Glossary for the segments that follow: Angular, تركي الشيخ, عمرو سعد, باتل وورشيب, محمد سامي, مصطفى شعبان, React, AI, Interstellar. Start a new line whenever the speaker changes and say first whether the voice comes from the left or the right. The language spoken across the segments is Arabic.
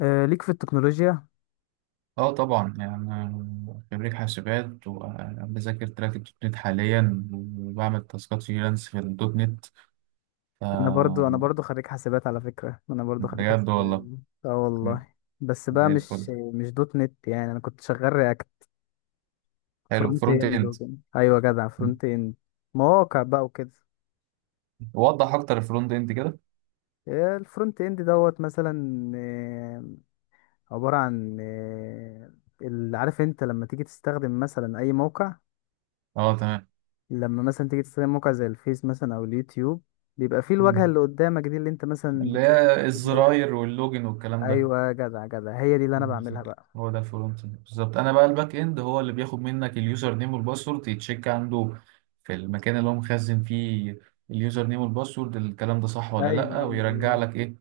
left: آه، ليك في التكنولوجيا.
right: اه طبعا يعني أنا خريج حاسبات وبذاكر تراك الدوت نت حاليا وبعمل تاسكات فريلانس في الدوت نت. ف
left: انا برضو خريج حاسبات، على فكرة، انا برضو خريج
right: بجد
left: حاسبات.
right: والله.
left: اه
right: مم.
left: والله. بس بقى
right: زي الفل.
left: مش دوت نت، يعني انا كنت شغال رياكت
right: حلو،
left: فرونت
right: فرونت
left: اند
right: اند.
left: وكده. ايوه جدع،
right: مم.
left: فرونت اند، مواقع بقى وكده.
right: وضح اكتر الفرونت اند كده.
left: الفرونت اند دوت مثلا عبارة عن، عارف انت لما تيجي تستخدم مثلا اي موقع،
right: اه تمام.
left: لما مثلا تيجي تستخدم موقع زي الفيس مثلا او اليوتيوب، بيبقى فيه الواجهة
right: مم.
left: اللي قدامك دي اللي انت مثلا
right: اللي
left: بتشوف
right: هي
left: فيديوهات.
right: الزراير واللوجن والكلام ده.
left: ايوه جدع جدع، هي دي اللي انا بعملها
right: بالظبط.
left: بقى.
right: هو ده الفرونت اند بالظبط، انا بقى الباك اند هو اللي بياخد منك اليوزر نيم والباسورد، يتشيك عنده في المكان اللي هو مخزن فيه اليوزر نيم والباسورد، الكلام ده صح ولا
left: ايوه،
right: لا،
left: ايوه،
right: ويرجع لك ايه.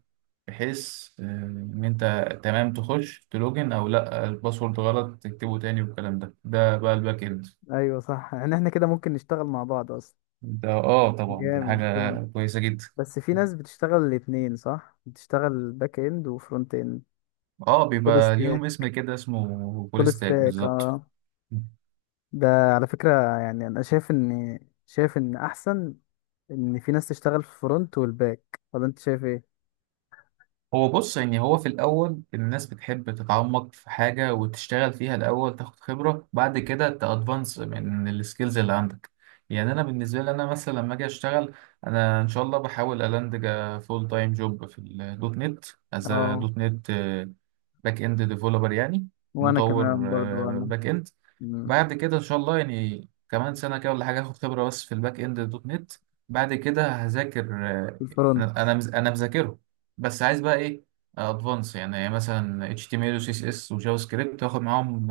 right: بحيث ان انت تمام تخش تلوجن او لا، الباسورد غلط تكتبه تاني والكلام ده بقى الباك اند.
left: ايوه صح، يعني احنا كده ممكن نشتغل مع بعض اصلا.
right: ده اه طبعا دي
left: جامد جامد.
right: حاجة كويسة جدا.
left: بس في ناس بتشتغل الاتنين، صح، بتشتغل باك اند وفرونت اند.
right: اه
left: فول
right: بيبقى ليهم
left: ستاك.
right: اسم كده اسمه فول
left: فول
right: ستاك
left: ستاك،
right: بالظبط.
left: اه. ده على فكرة، يعني انا شايف ان احسن ان في ناس تشتغل في الفرونت والباك، ولا انت شايف ايه؟
right: هو بص، يعني هو في الأول الناس بتحب تتعمق في حاجة وتشتغل فيها الأول، تاخد خبرة بعد كده تأدفانس من السكيلز اللي عندك. يعني أنا بالنسبة لي، أنا مثلا لما أجي أشتغل، أنا إن شاء الله بحاول ألاندج فول تايم جوب في الدوت نت، أز
left: اه،
right: دوت نت باك إند ديفلوبر يعني،
left: وانا
right: مطور
left: كمان برضو انا،
right: باك إند.
left: مم.
right: بعد كده ان شاء الله يعني كمان سنه كده ولا حاجه هاخد خبره بس في الباك اند دوت نت. بعد كده هذاكر
left: في الفرونت.
right: انا مذاكره بس عايز بقى ايه، ادفانس يعني، مثلا اتش تي ام ال وسي اس اس وجافا سكريبت، واخد معاهم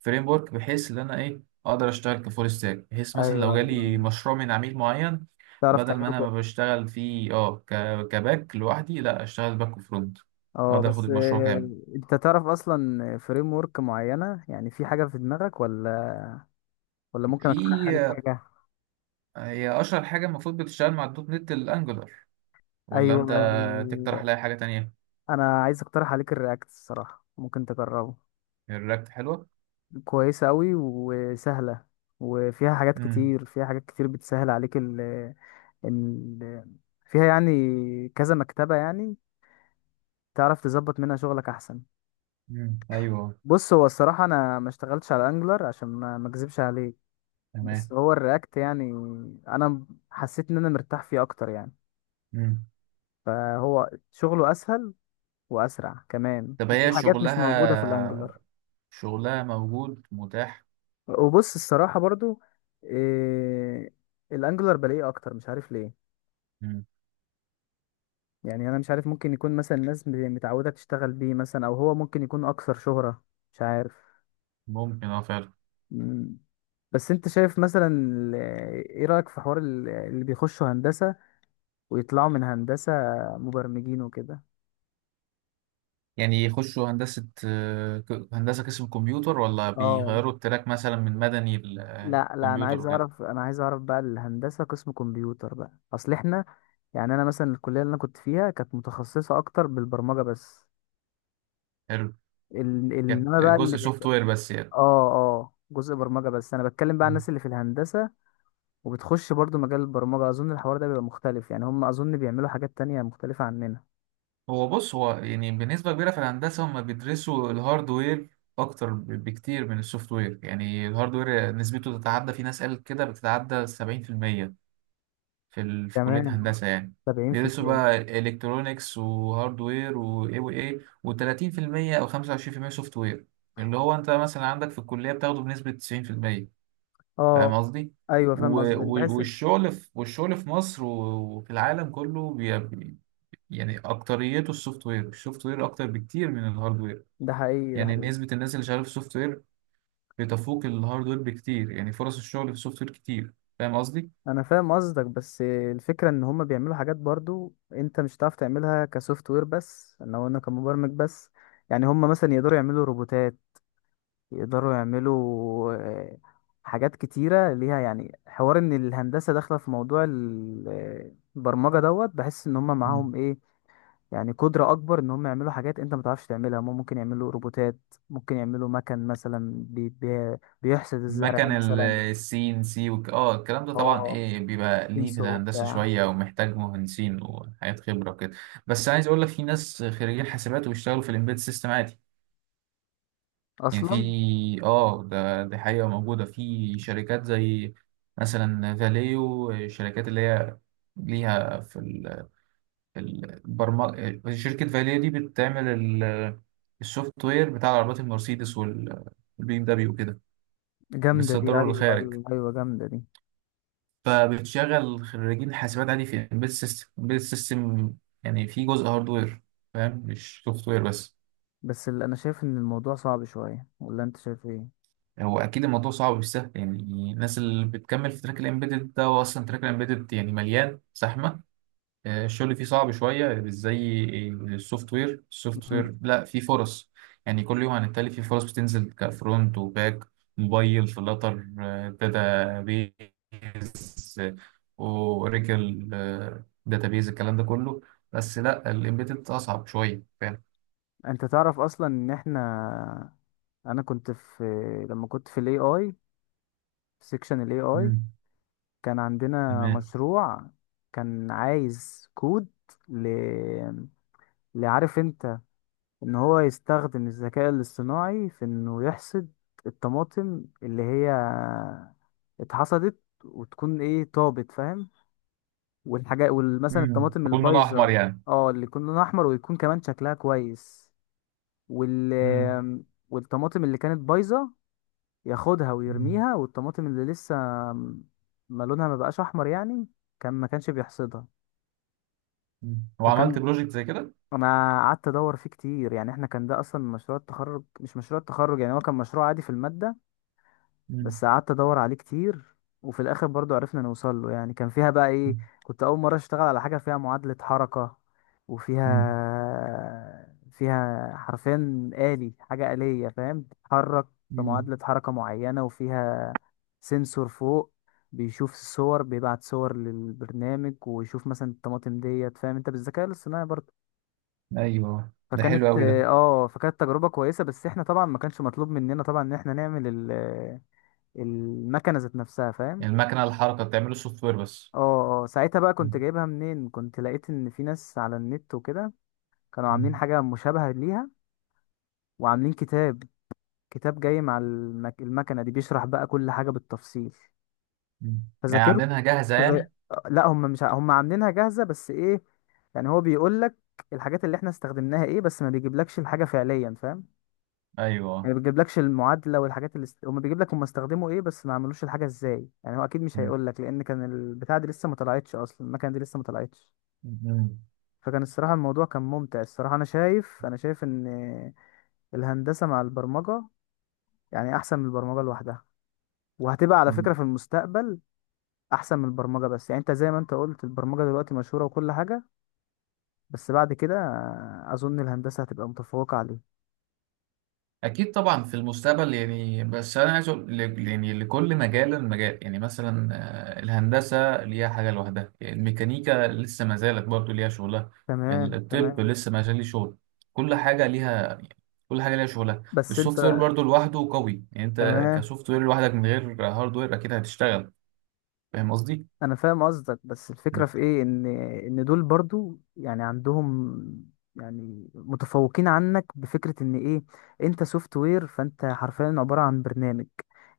right: فريم ورك بحيث ان انا ايه، اقدر اشتغل كفول ستاك، بحيث مثلا
left: ايوه
right: لو جالي
left: ايوه،
right: مشروع من عميل معين،
left: تعرف
right: بدل ما
left: تعمله.
right: انا ما بشتغل فيه كباك لوحدي، لا اشتغل باك وفرونت،
left: اه،
right: اقدر اخد
left: بس،
right: المشروع كامل.
left: انت تعرف اصلا فريم ورك معينه؟ يعني في حاجه في دماغك، ولا ممكن اقترح
right: في
left: عليك حاجه؟
right: هي اشهر حاجه المفروض بتشتغل مع الدوت نت الانجولار، ولا
left: ايوه.
right: انت تقترح لي حاجة تانية؟
left: انا عايز اقترح عليك الرياكت، الصراحه ممكن تجربه.
right: الرياكت حلوة.
left: كويسه قوي وسهله، وفيها حاجات
right: امم
left: كتير فيها حاجات كتير بتسهل عليك ال ال فيها يعني كذا مكتبه، يعني تعرف تظبط منها شغلك احسن.
right: ايوه.
left: بص، هو الصراحه انا ما اشتغلتش على انجلر، عشان ما اكذبش عليك، بس
right: تمام.
left: هو الرياكت يعني انا حسيت ان انا مرتاح فيه اكتر، يعني
right: امم
left: فهو شغله اسهل واسرع كمان،
right: طب
left: وفي
right: هي
left: حاجات مش موجوده في
right: شغلها،
left: الانجلر.
right: شغلها موجود متاح.
left: وبص الصراحه برضو، إيه، الانجلر بلاقيه اكتر، مش عارف ليه.
right: امم
left: يعني انا مش عارف، ممكن يكون مثلا الناس متعوده تشتغل بيه مثلا، او هو ممكن يكون اكثر شهره، مش عارف.
right: ممكن اه فعلا.
left: مم. بس انت شايف مثلا ايه رأيك في حوار اللي بيخشوا هندسة ويطلعوا من هندسة مبرمجين وكده؟
right: يعني يخشوا هندسة هندسة قسم كمبيوتر، ولا
left: اه.
right: بيغيروا التراك مثلا من مدني
left: لا لا، انا
right: للكمبيوتر
left: عايز
right: وكده؟
left: اعرف، بقى الهندسه قسم كمبيوتر، بقى اصل احنا، يعني انا مثلا الكليه اللي انا كنت فيها كانت متخصصه اكتر بالبرمجه بس،
right: حلو.
left: ال...
right: كانت
left: انما بقى اللي
right: جزء سوفت
left: بيبقى،
right: وير بس يعني.
left: اه اه، جزء برمجه بس. انا بتكلم بقى عن الناس اللي في الهندسه وبتخش برضو مجال البرمجه، اظن الحوار ده بيبقى مختلف، يعني هم اظن بيعملوا حاجات تانية مختلفه عننا.
right: هو بص، هو يعني بنسبة كبيرة في الهندسة هم بيدرسوا الهاردوير أكتر بكتير من السوفت وير، يعني الهاردوير نسبته تتعدى، في ناس قالت كده بتتعدى 70% في كلية
left: كمان
right: هندسة يعني، بيدرسوا
left: 70%.
right: بقى إلكترونيكس وهاردوير وإيه وإيه، وتلاتين في المية أو 25% سوفت وير، اللي هو أنت مثلا عندك في الكلية بتاخده بنسبة 90%.
left: اه،
right: فاهم قصدي؟
left: ايوه فاهم قصدي، بحس
right: والشغل في مصر وفي العالم كله، يعني اكتريته السوفت وير، اكتر بكتير من الهارد وير.
left: ده حقيقي ده
right: يعني
left: حقيقي.
right: نسبة الناس اللي شغالة في السوفت وير بتفوق الهارد وير بكتير، يعني فرص الشغل في السوفت وير كتير. فاهم قصدي؟
left: انا فاهم قصدك، بس الفكره ان هما بيعملوا حاجات برضو انت مش هتعرف تعملها كسوفت وير، بس ان هو انا، وانا كمبرمج بس، يعني هما مثلا يقدروا يعملوا روبوتات، يقدروا يعملوا حاجات كتيره ليها، يعني حوار ان الهندسه داخله في موضوع البرمجه دوت، بحس ان هما
right: مم.
left: معاهم ايه، يعني قدره اكبر ان هما يعملوا حاجات انت ما تعرفش تعملها. هما ممكن يعملوا روبوتات، ممكن يعملوا مكن مثلا، بي بي بيحسد الزرع
right: مكن
left: مثلا.
right: السي ان سي وك... اه الكلام ده طبعا
left: اه،
right: ايه بيبقى ليه في
left: سنسور
right: الهندسة
left: وبتاع.
right: شوية، ومحتاج مهندسين وحاجات خبرة وكده. بس عايز اقول لك، في ناس خريجين حاسبات وبيشتغلوا في الامبيد سيستم عادي. يعني في،
left: اصلا
right: اه ده دي حقيقة موجودة في شركات زي مثلا فاليو، الشركات اللي هي ليها في شركة فاليا دي بتعمل السوفت وير بتاع العربيات المرسيدس والبي ام دبليو وكده،
left: جامدة دي،
right: بتصدره
left: أيوة
right: للخارج.
left: أيوة أيوة، جامدة دي.
right: فبتشغل خريجين حاسبات عادي في امبيد سيستم، امبيد سيستم يعني في جزء هاردوير، فاهم، مش سوفت وير بس.
left: بس اللي أنا شايف إن الموضوع صعب شوية، ولا أنت شايف إيه؟
right: هو اكيد الموضوع صعب، مش سهل يعني. الناس اللي بتكمل في تراك الامبيدد ده، هو اصلا تراك الامبيدد يعني مليان زحمة. الشغل فيه صعب شوية، مش زي السوفت وير. السوفت
left: مم.
right: وير لا فيه فرص، يعني كل يوم عن التالي فيه فرص بتنزل، كفرونت وباك، موبايل، فلاتر، داتا بيز، اوراكل، داتا بيز، الكلام ده كله. بس لا الامبيدد اصعب شوية، فاهم.
left: أنت تعرف أصلا إن إحنا، أنا كنت في لما كنت في ال AI، في سيكشن ال AI،
right: مم.
left: كان عندنا
right: تمام.
left: مشروع كان عايز كود، ل... لعارف أنت إن هو يستخدم الذكاء الاصطناعي في إنه يحصد الطماطم اللي هي اتحصدت وتكون إيه، طابت، فاهم؟ والحاجات، ومثلا
right: مم.
left: الطماطم
right: يكون لونه احمر
left: البايظه.
right: يعني.
left: اه، اللي يكون لونها احمر ويكون كمان شكلها كويس، وال
right: مم.
left: والطماطم اللي كانت بايظه ياخدها
right: مم.
left: ويرميها. والطماطم اللي لسه ما لونها ما بقاش احمر يعني، كان ما كانش بيحصدها.
right: مم. وعملت
left: فكان
right: بروجكت زي كده.
left: انا قعدت ادور فيه كتير، يعني احنا كان ده اصلا مشروع التخرج، مش مشروع التخرج، يعني هو كان مشروع عادي في الماده،
right: مم.
left: بس قعدت ادور عليه كتير، وفي الاخر برضو عرفنا نوصل له. يعني كان فيها بقى ايه، كنت اول مره اشتغل على حاجه فيها معادله حركه،
right: مم.
left: وفيها حرفين آلي، حاجه آلية فاهم، بتتحرك
right: مم.
left: بمعادله حركه معينه، وفيها سنسور فوق بيشوف الصور، بيبعت صور للبرنامج ويشوف مثلا الطماطم ديت، فاهم انت، بالذكاء الاصطناعي برضه.
right: ايوه، ده حلو
left: فكانت
right: قوي ده.
left: اه فكانت تجربه كويسه، بس احنا طبعا ما كانش مطلوب مننا طبعا ان احنا نعمل المكنه ذات نفسها، فاهم.
right: يعني المكنة الحركة بتعمله السوفت وير بس.
left: اه اه، ساعتها بقى
right: مم.
left: كنت جايبها منين؟ كنت لقيت ان في ناس على النت وكده كانوا عاملين
right: مم.
left: حاجه مشابهه ليها، وعاملين كتاب جاي مع المكنه دي، بيشرح بقى كل حاجه بالتفصيل،
right: مم. يعني
left: فذاكرت.
right: عاملينها جاهزة
left: فز...
right: يعني.
left: لا، هم مش هم عاملينها جاهزه، بس ايه، يعني هو بيقول لك الحاجات اللي احنا استخدمناها ايه، بس ما بيجيبلكش الحاجه فعليا، فاهم. يعني
right: أيوه.
left: ما بيجيبلكش المعادله والحاجات اللي هم بيجيب لك هم استخدموا ايه، بس ما عملوش الحاجه ازاي. يعني هو اكيد مش
right: مم.
left: هيقول لك، لان كان البتاع دي لسه ما طلعتش اصلا، المكنه دي لسه ما طلعتش.
right: مم.
left: فكان الصراحه الموضوع كان ممتع الصراحه. انا شايف، انا شايف ان الهندسه مع البرمجه يعني احسن من البرمجه لوحدها، وهتبقى على فكره
right: مم.
left: في المستقبل احسن من البرمجه، بس يعني انت زي ما انت قلت البرمجه دلوقتي مشهوره وكل حاجه، بس بعد كده اظن الهندسه هتبقى متفوقه عليه.
right: أكيد طبعا في المستقبل يعني، بس أنا عايز أقول ل- يعني لكل مجال مجال، يعني مثلا الهندسة ليها حاجة لوحدها، يعني الميكانيكا لسه ما زالت برضه ليها شغلها.
left: تمام
right: الطب
left: تمام.
right: لسه ما زال ليه شغل. كل حاجة ليها، كل حاجة ليها شغلها.
left: بس انت،
right: السوفت وير برضه لوحده قوي، يعني أنت
left: تمام،
right: كسوفت وير لوحدك من غير هارد وير أكيد هتشتغل. فاهم قصدي؟
left: انا فاهم قصدك، بس الفكره في ايه، ان دول برضو يعني عندهم، يعني متفوقين عنك بفكره ان ايه، انت سوفت وير فانت حرفيا عباره عن برنامج،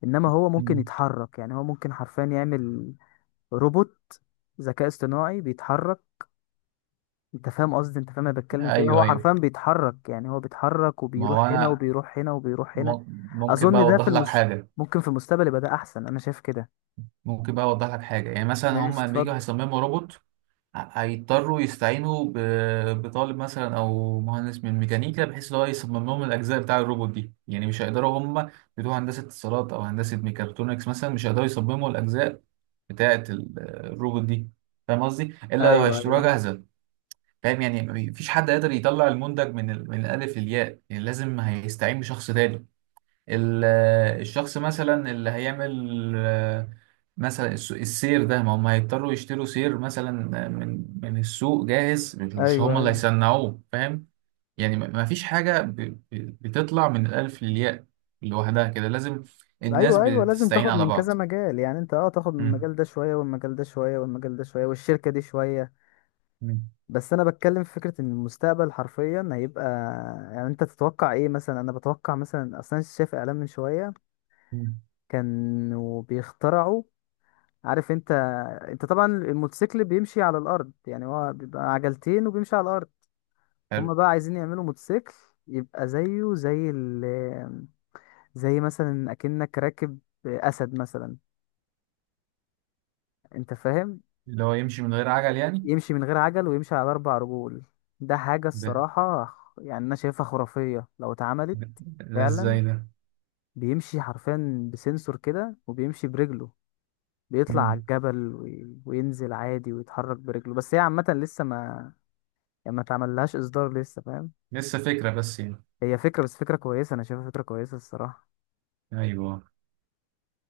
left: انما هو ممكن
right: مم.
left: يتحرك، يعني هو ممكن حرفيا يعمل روبوت، ذكاء اصطناعي بيتحرك، انت فاهم قصدي، انت فاهم انا بتكلم في ايه،
right: ايوه
left: هو
right: ايوه،
left: حرفيا بيتحرك، يعني هو بيتحرك
right: ما هو
left: وبيروح هنا
right: انا
left: وبيروح هنا وبيروح هنا.
right: ممكن بقى
left: اظن ده في
right: اوضح لك حاجه.
left: ممكن في المستقبل يبقى ده احسن، انا شايف كده.
right: ممكن بقى اوضح لك حاجه. يعني مثلا
left: ماشي
right: هم لما يجوا
left: اتفضل.
right: هيصمموا روبوت، هيضطروا يستعينوا بطالب مثلا او مهندس من ميكانيكا، بحيث ان هو يصمم لهم الاجزاء بتاع الروبوت دي. يعني مش هيقدروا هم، بتوع هندسه اتصالات او هندسه ميكاترونكس مثلا، مش هيقدروا يصمموا الاجزاء بتاعه الروبوت دي. فاهم قصدي، الا لو
left: ايوه
right: هيشتروها
left: ايوه
right: جاهزه. فاهم يعني، مفيش حد قادر يطلع المنتج من ال-، من الالف للياء، يعني لازم هيستعين بشخص تاني. ال- الشخص مثلا اللي هيعمل مثلا السير ده، ما هم هيضطروا يشتروا سير مثلا من السوق جاهز، مش
left: ايوه،
right: هم اللي
left: ايوه
right: هيصنعوه، فاهم. يعني ما فيش حاجة بتطلع من الألف للياء لوحدها كده، لازم الناس
left: ايوه ايوه، لازم
right: بتستعين
left: تاخد
right: على
left: من
right: بعض.
left: كذا مجال، يعني انت، تاخد من
right: مم.
left: المجال ده شويه والمجال ده شويه والمجال ده شويه والشركه دي شويه.
right: مم.
left: بس انا بتكلم في فكره ان المستقبل حرفيا هيبقى، يعني انت تتوقع ايه مثلا؟ انا بتوقع مثلا، اصلا شايف اعلان من شويه
right: مم.
left: كانوا بيخترعوا، عارف انت، انت طبعا الموتوسيكل بيمشي على الارض، يعني هو بيبقى عجلتين وبيمشي على الارض،
right: حلو.
left: هما بقى عايزين يعملوا موتوسيكل يبقى زيه، زي مثلا اكنك راكب اسد مثلا، انت فاهم،
right: اللي هو يمشي من غير عجل يعني.
left: يمشي من غير عجل ويمشي على اربع رجول. ده حاجة
right: ده
left: الصراحة يعني انا شايفها خرافية لو اتعملت
right: ده, ده
left: فعلا،
right: ازاي ده؟
left: بيمشي حرفيا بسنسور كده وبيمشي برجله، بيطلع على
right: مم.
left: الجبل وينزل عادي ويتحرك برجله، بس هي عامة لسه ما، يعني ما اتعملهاش اصدار لسه، فاهم،
right: لسه فكرة بس يعني.
left: هي فكرة بس، فكرة كويسة، انا شايفها فكرة كويسة الصراحة.
right: ايوه.